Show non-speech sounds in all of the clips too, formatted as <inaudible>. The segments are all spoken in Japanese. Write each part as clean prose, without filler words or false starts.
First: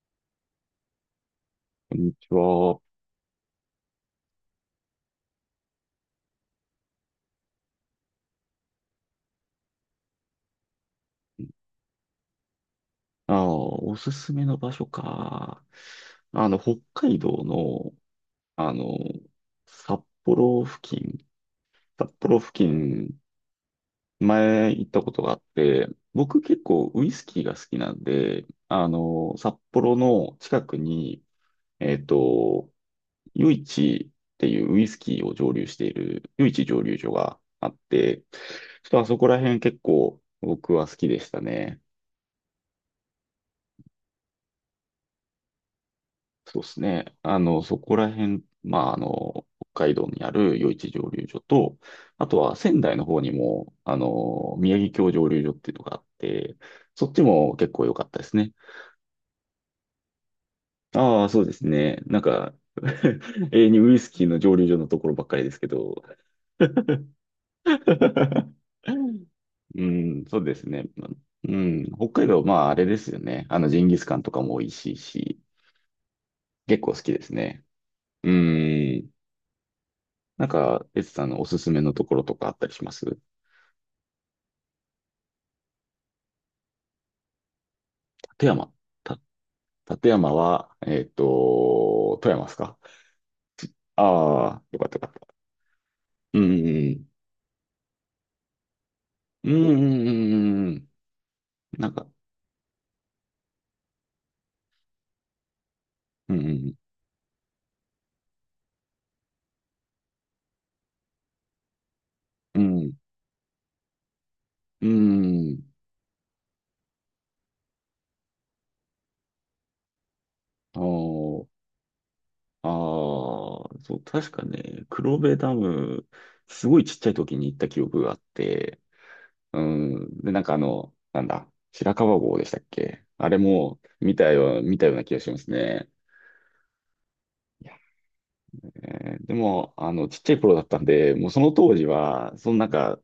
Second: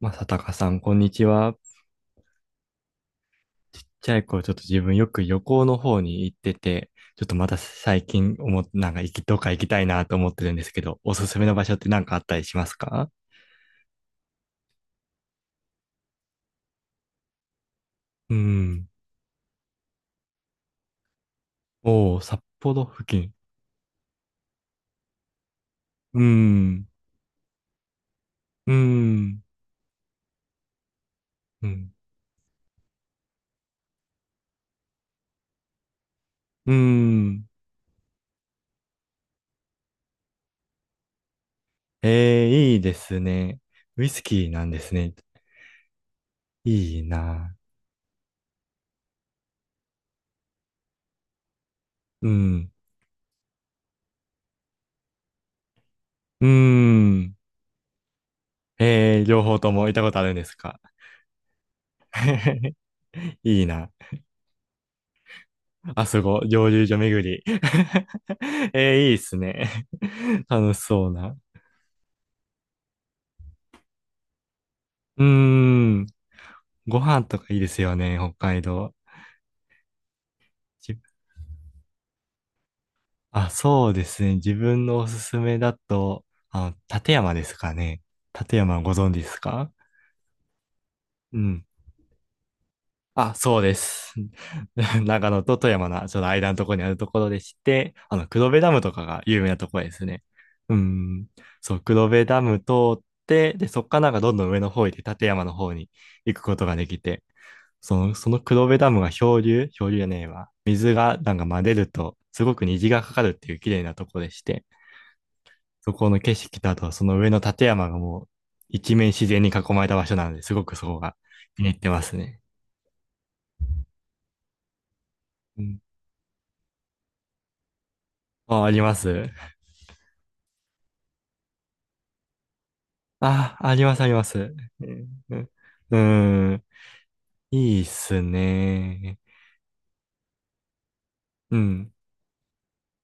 まさたかさん、こんにちは。こんにちは。ちっちゃい頃、ちょっと自分よく旅行の方に行ってて、ちょっとまた最近思っ、なんか行き、どっか行きたいなと思ってるんですけど、おすすめの場所って何かあったりしますか？おすすめの場所か。北海道の、うあん。の、札幌付近、札おー、幌札付幌付近、近。前行ったことがあって、う僕結ん。構ウイスキーが好きなんで、うん。札幌の近くに、うん。えっと、余市っていうウイスキーを蒸留している、イ市う蒸留所がん。あって、ちょっとあそこら辺結構僕は好きでしたね。えー、いいですね。ウイスキーなんですね。そうですいいね。な。そこら辺、まあ、北海道にある余市蒸留所と、あうとはん。仙台の方にも、宮城郷蒸留所っていうのがあっうて、そっちん。も結構良かったですね。えー、両方とも行ったことあるんですか？ ああ、そうですね。なんか、<laughs> <laughs> い永い遠にな。ウイスキーの蒸留所のところばっかりですけ <laughs> ど。あそこ、蒸留所巡り。<laughs> <laughs> えー、いいっすうね。ん、そう <laughs> です楽しね。そうな。うん、北海道、まあ、あれですよね。ジンギスカンとかも美味しいうーし、ん。結構ご好きで飯すとかいいね。ですよね、う北海道。ん。なんか、じエツさんのおすすめのところとかあったりします立あ、そうですね。自分のおすすめだと、立山ですかね。立山。山ご存知た、ですか？立山は、うん。富山ですか？あ、そうです。ああー、よかったよ <laughs> かっ長た。野と富山のちょっとうん間のところにあうるとんころでして、黒部ダムとかが有名うん。なとうこんろでうすんね。うんううん。ん。そう、なんか、黒部ダム通って、で、そっからなんかどんどん上の方行って、立山の方にう行くことんができて、その、その黒部ダムが漂流漂流じゃねえわ。水がなんか混ぜると、すごうくんう虹ん。がかかるっていう綺麗なところでして、うん。そこの景色とあと、その上の立山がもう一面自然に囲まれた場所なので、すごくおそこがー。気に入ってますね。ああ、そう、確かね、黒部ダうん。ム、すごいちっちゃい時に行った記憶があっあ、あて、ります。うん。で、なんかあの、白川郷でしたっけ？あれあ、あもります、あります。見たような気がしうますん。ね。うん。いや、いいっすね。でも、ちっちゃい頃だったんで、もうそのう当時ん。は、そのなんか、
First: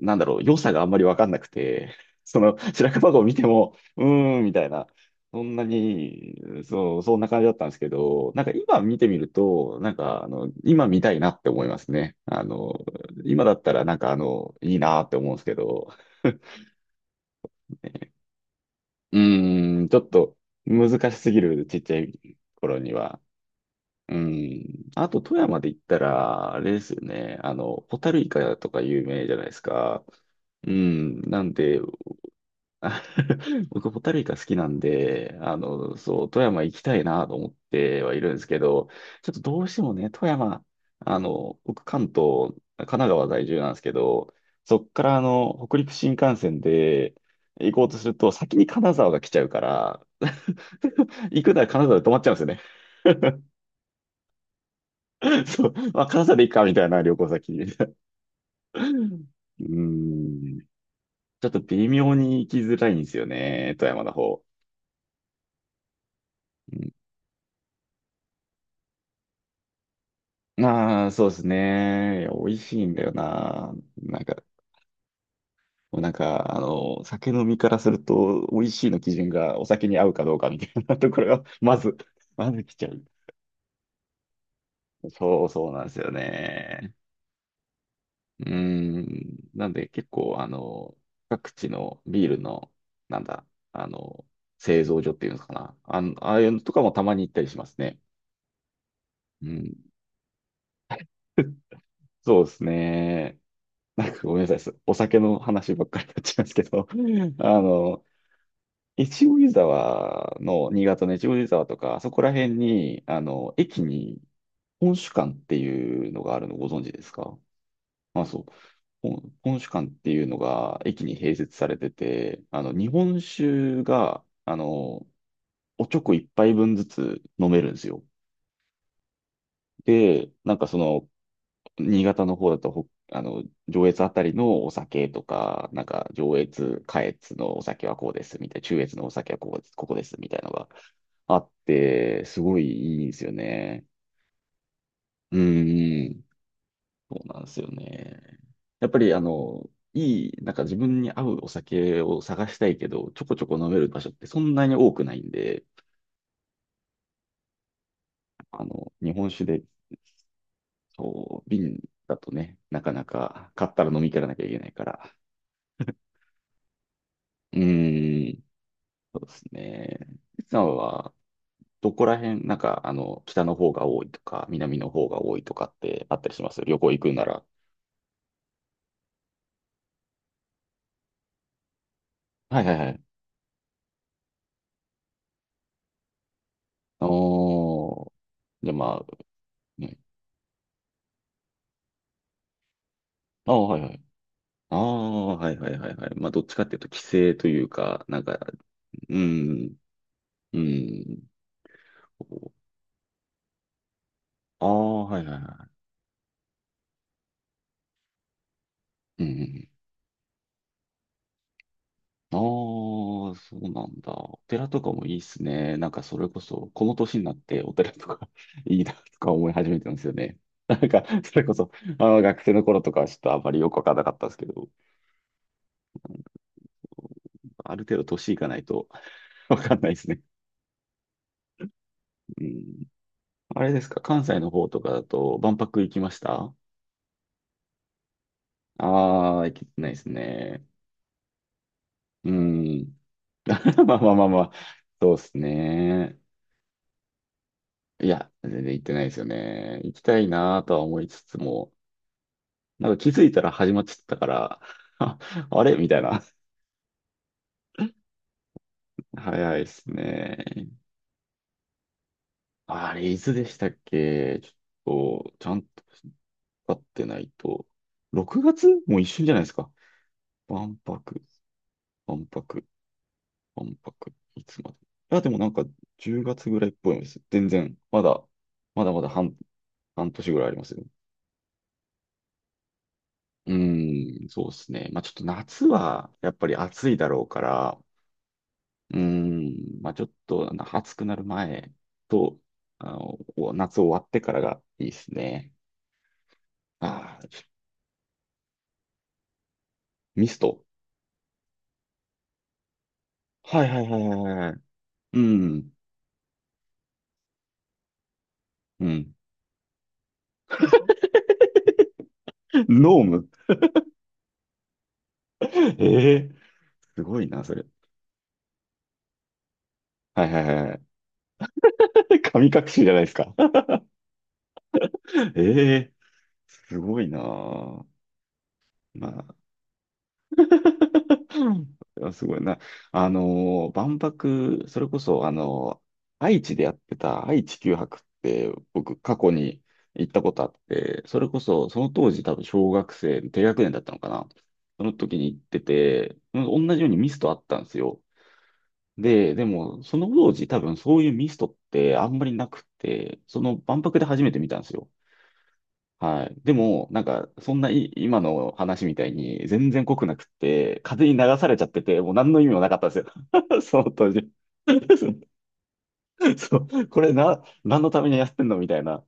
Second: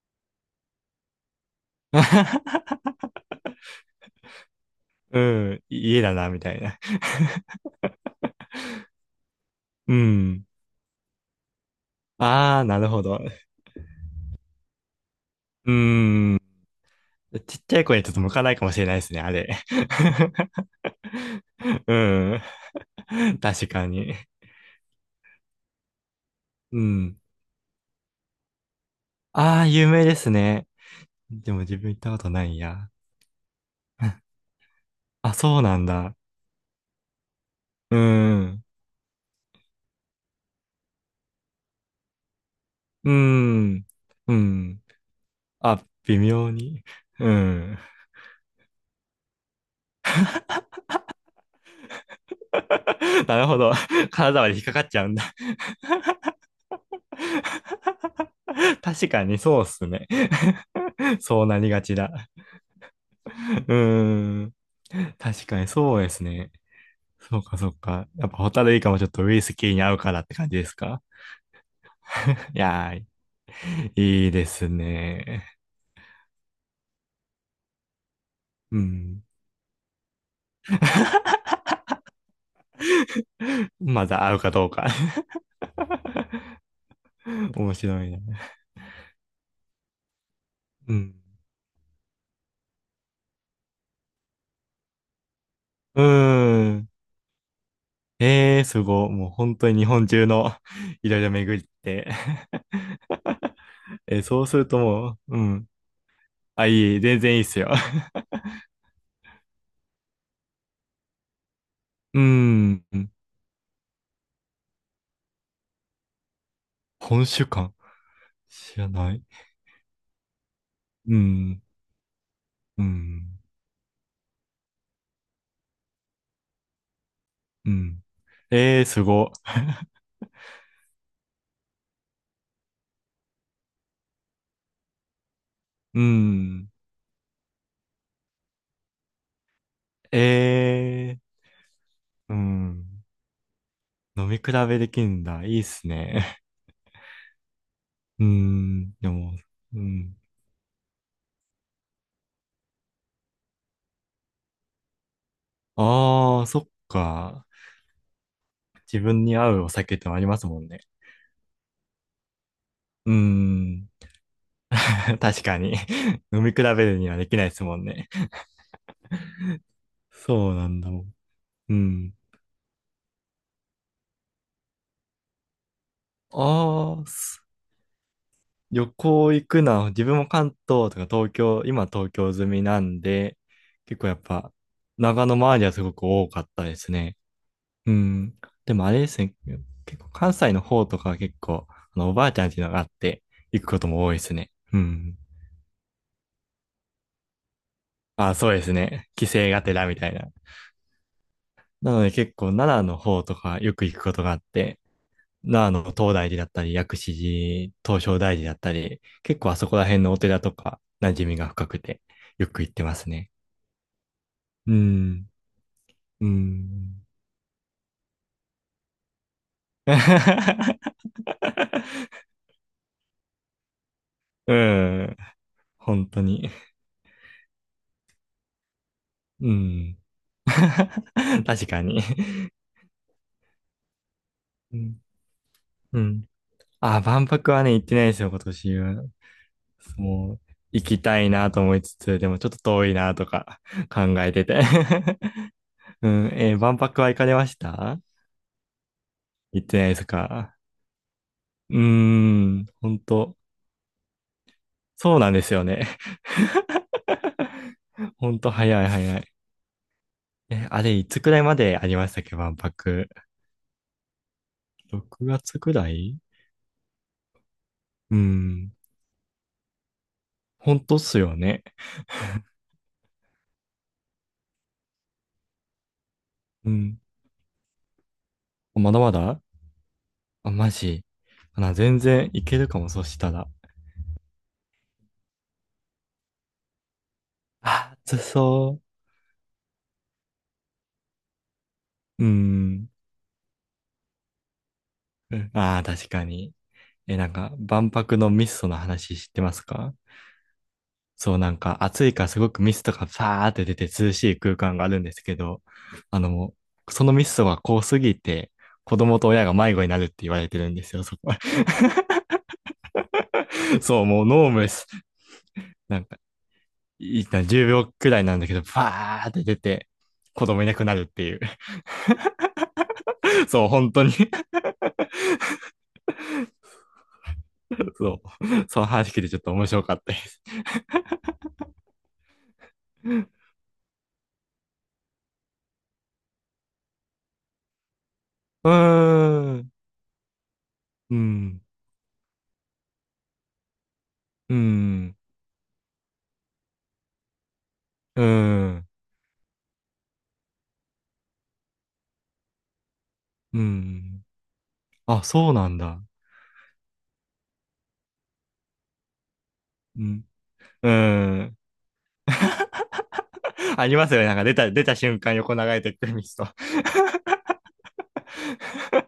なんだろう、良さがあんまりわかんなくて、<laughs> その <laughs> 白樺湖を見ても、うーん、みたいな、うそんん。な家だな、に、みたいな。そう、そんな感じだっ <laughs> たんですけど、なんか今見てみると、なうんか、ん。今見たいなって思いますね。ああ、なるほど。今だったらなんか、いいなって思うんですけうど、ん。ちっちゃい子にちょっと向かないかもしれないですうね、あれ。ーん、ちょっと難しすぎる、ちっ <laughs> ちうゃいん。頃には。確かに。うん。あと、富山で言ったら、あれうですよん。ね。ホタルイカとか有名じゃないですああ、有か。名ですね。うん。なんでも自で、分行ったことないや。あ <laughs> 僕、ホタル <laughs> イカ好きなんあ、で、そうなんだ。そう、富山行きたいなと思っうてはいるんですけん。ど、ちょっとどうしてもね、富山、僕、関東、神奈う川在住なんですん。けど、うそん。っから、北あ、陸新微幹妙線に。でう行ん。こうとすると、先に金沢が来ちゃうから、<laughs> 行くなら金沢で止まっちゃうんですよね。<laughs> なるほど。体まで引っかかっちゃうんだ。<laughs> そう、まあ、関西で行くかみたいな旅行先。<laughs> う <laughs> 確うかにそうっすね。ーん。<laughs> そちうょっなとりが微ちだ。妙に行きづらいんですようね、富山のー方。ん。確かにそうですね。うそうかそうか。やっぱホタルイカもちょっとウイスキーに合うからって感じん、ですか？ああ、そうですね。いや美味いしいやんだー、よな。なんいいか、ですね。もうなんか、酒飲みからすると、美味うしいの基ん。準がお酒に合うかどうかみたいなところが、まず、来ちゃう。まだ合うかどうか。 そうそうなんですよね。<laughs> 面白いな。うーん。なんで結構、うん。各地のビールの、なんだ、あの、製造所っていうのかな。うああいうのーとかん。もたまに行ったりしますね。ええー、すごい。もうう本当ん。に日本中の <laughs> いろいろ巡って。 そうですね。<laughs> なんかえ、ごめんそなうさいすでるす。とお酒もう、のうん。話ばっかりになっちゃいますけあ、ど、いい、全然 <laughs> いいっすあよ。の、<laughs> 越後湯沢の、新潟の越後湯沢とか、あそうこら辺ん。に、駅に本酒館っていうのがあるのご存知です本か？主間まあ、そう。知らない。本酒館っていうのが駅うに併設ん。されてて、う日本ん。酒が、おちょこ一杯分ずつ飲めるうんですよ。ん。ええー、すご。で、なんかその、新潟の方だと、上越あたりのお酒とか、なんうか上ん。越、下越のお酒はこうです、みたいな、中越のお酒はこうです、ここです、みたいなのえがえあって、ー、うすごいん。いいんですよね。飲み比べできるんうだ。んいいっすうん。ね。そうなんですよ <laughs> うね。やっん。ぱでりあも、の、うん。いい、なんか自分に合うお酒を探したいけど、ちょこちょこ飲める場所ってそんなに多くないんで、ああ、そっか。自日分本に酒合うで、お酒ってのありますもんね。そう、瓶だとね、なかなうか買ったん。ら飲み切らなきゃいけないから。<laughs> 確かに。飲み比べるにはできないでうすもんね。ーん、そうですね。いつそうさなんんだもは、ん。うどこん。ら辺、なんか、北の方が多いとか、南の方が多いとかってあったりします？旅行行ああ、くなすら。旅行行くのは、自分も関東とか東京、今東京済はみいはいなはんい。で、結構やっぱ、長野周りはすごく多かったですね。うおー。ん。じゃであもあれまですね、あ、ね。結構関西の方とかは結構、おばあちゃんっていうのがあって、あー、行くはこいとはもい。多いですね。あうん。あ、はいはいはいはい。まあ、どっちかっていうと、規制というか、なんあ、か、そうですね。う帰省がてん、らみたいな。うん。なので結構奈良の方とかよく行くことがあっあて、あ、はいはいは奈良の東大寺だったり、薬師寺、東照大寺だったり、い。う結構あそん。こら辺のお寺とか馴染みが深くて、ああ、よく行ってますね。そうなんだ。お寺うとかもいいっん。すね。なんか、そうれこそ、このん。年になってお寺とか <laughs> いいなとか思い始めてますよね。なんか、<laughs> それこそ、学生の頃とかはちょっとあんまりよくわからなかったんですけうど、ん。本当に。ある程度年いかないと <laughs> うわかんないでん。すね。<laughs> 確かに。うん。あれですか、関西の方うとかん。だと、万博行きうましん。た？あ、万博はね、行ってないですよ、今年は。ああー、行けてないですもう、ね。行きたいなと思いつつ、でうもちょっと遠いん。なとか <laughs> まあ考まあまあえまてあ、て。そうです <laughs> うね。ん。万博は行かれました？いや、全然行ってないですよ行ってね。ないで行きすたいか？なとは思いつつも、うーん。なんか本気づい当。たら始まっちゃったから、<laughs> そあ、うなんですあよれね。みたいな。<laughs> 本当早い <laughs> 早い。早いですえ、ね。あれ、いつくらいまでありましたっけ、万あ博。れ、いつでしたっけ？ちょ6っと、ちゃ月んくとらい。分かってないと。う6月ん。もう一瞬じゃないですか。ほ万んとっす博、よね。万博、万博。いつまで。いや、でもなんか10月ぐらういっぽいん。です。全然、まだ、まだまだまだま半、だ。半年ぐらいああ、りまマすよ。ジ。全然いけるかも、そしたら。うん、そうですね。まあちょっと夏はやっぱり暑いだろうから、あ、暑そうん、まあちょっとあの暑くなる前う。うと、ん。お夏終わってからがいいですうん。ね。ああ、確かに。え、ああ、なんか、万博のミストの話知ってますか？ミスト。そう、なんか、暑いからすごくミストがファーっはてい出はていはい涼はしいいは空い。間があるんでうすけど、ん、あの、もそのミストが濃すぎて、う子ん。供と親が迷子になるって言われてるんですよ、そこ。<laughs> ノーム。<laughs> そう、もうノームです。<laughs> なんえかえ、すごいいいな、な、それ。10秒くらいなんだけど、バーって出て、はいはい子供いはない。くなるっていう。<laughs> 神隠しじゃないですか。<laughs> そう、本当に。 <laughs> ええ、すごいな。<laughs> そう。そのま話聞いてあ、ちょっと面白かったです。<laughs> いや、すごいな。万博、それこそ、愛知でやってた愛・知球博って、うー僕、過去にん。行ったことあって、うそれこん。そ、その当時多分小学生、低学年だったのかな。うそのん。時に行ってて、うん、同じようにミストあったんですよ。うん。で、その当時多分そういうミストってあんまりなくて、そのう万博で初ん。めて見たんですよ。あ、そうなんだ。はい。でも、なんか、そんない今の話みたいに、全然濃うくなくん。って、う風に流されん。ちゃってて、もう何の意味もなか <laughs> ったんですよ。<laughs> そあのりま当すよね。時。なんか出た瞬 <laughs> 間横流れてくるミスト。そ <laughs> う、これな、何のためにやってんのみたいな。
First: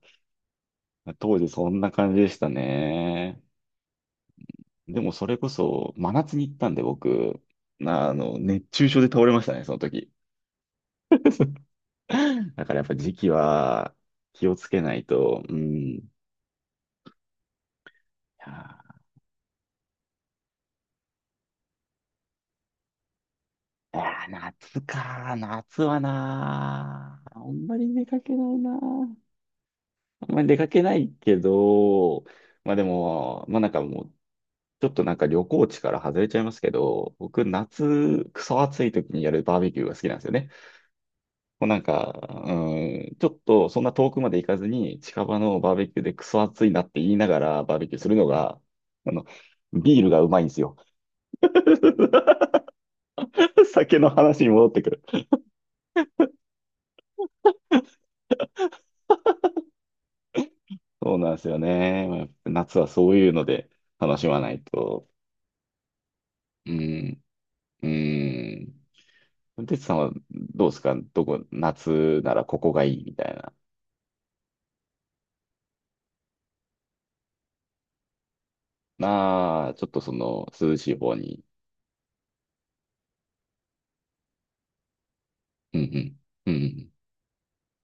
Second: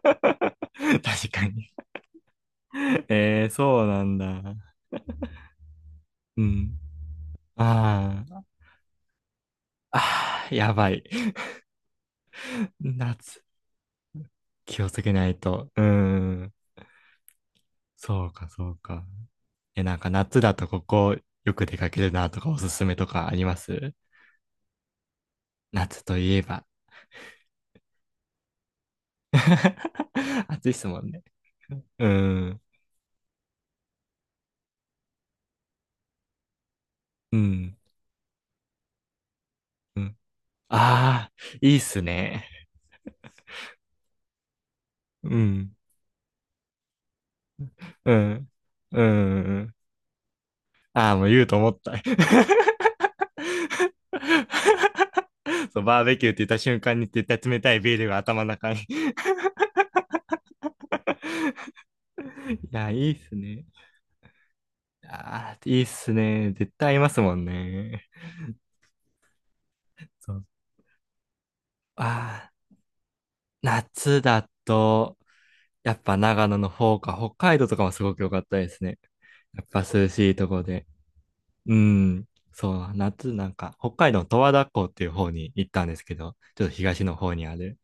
確当か時そに。んな感じでしたね。えー、そうなんだ。でもそれこそ、真夏うに行ったんん。で僕、あー熱中症で倒れましたね、その時。あー、やばい。<laughs> だからやっぱ時期夏、は気をつけ気をなついけないと、うと。うん。いん。そうか、やそうー、か。え、なんか夏だとここよく出かけるなとかおすすめとかあります？いやー、夏か。夏は夏といえば。なー。あんまり出かけないなー。あんまり <laughs> 出か暑いっけすなもいんね。けうど、ん、まあでも、まあなんかもう、ちょっとなんか旅行地から外れちゃいますけど、う僕ん、夏、クソ暑い時にやるバーベキューがう好きなん。んですよね。ああ、もういいなっんすか、ね。うん、ちょっとそんな遠くまで行かずに、近う場のバーん、ベキューでクソ暑いなって言いながらバーベキューすうるのん、が、うあの、ん。ビールがうまいんですよ。ああ、もう言うと思った。<laughs> 酒の話に戻ってくる。<laughs> そう、バーベキューって言った瞬間に絶対冷たいビールが頭の中に。 <laughs> そうなんですよね。まあやっぱい夏はや、いそいっういうすのね。で楽しまないと。ああ、いいっすね。う絶対合いますん、もんうね。ん。てつさんはそう。どうですか？どこ、あ夏ならこあ。こがいいみたいな。夏だと、やっぱ長野の方か、北海道とかもすごく良かったですね。やっなあ、ぱちょっと涼そしいのとこ涼で。しい方に。うん。そう、夏なんか、北海道の十和田湖っていう方に行っうんたんですけど、うん。うちょっとん東の方にある。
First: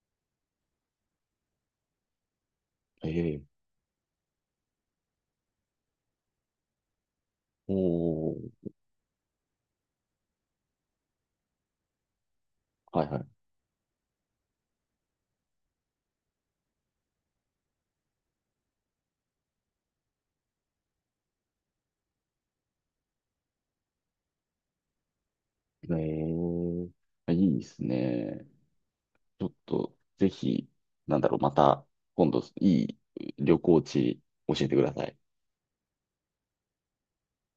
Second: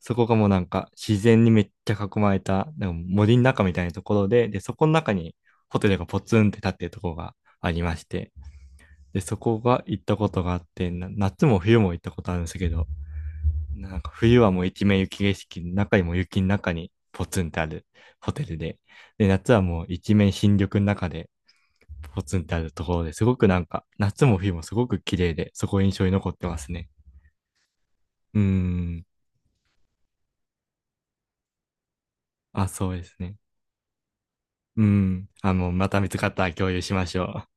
そこがもうなんか自然にめっちゃ囲まれた、でもうん。森えのえ、中みたいなところで、で、そこの中にホテルがポツンって立ってるところがありまして、おー。で、そこが行ったことがあって、夏も冬も行ったことあるんですけど、はいはなんか冬はもう一面雪景色の中にも雪の中にポツンってあるホテルで、で、夏はもう一面新緑の中でポツンってあるところですごくなんか夏も冬もすごく綺麗で、そこい。印象に残ってまえすね。え、いいですうーね。ん。ちょっと、ぜひ、なんだろう、また、今度、あ、いそうですいね。旅行地教えてくうださい。ん。あ、もうまた見つかったら共有しましょう。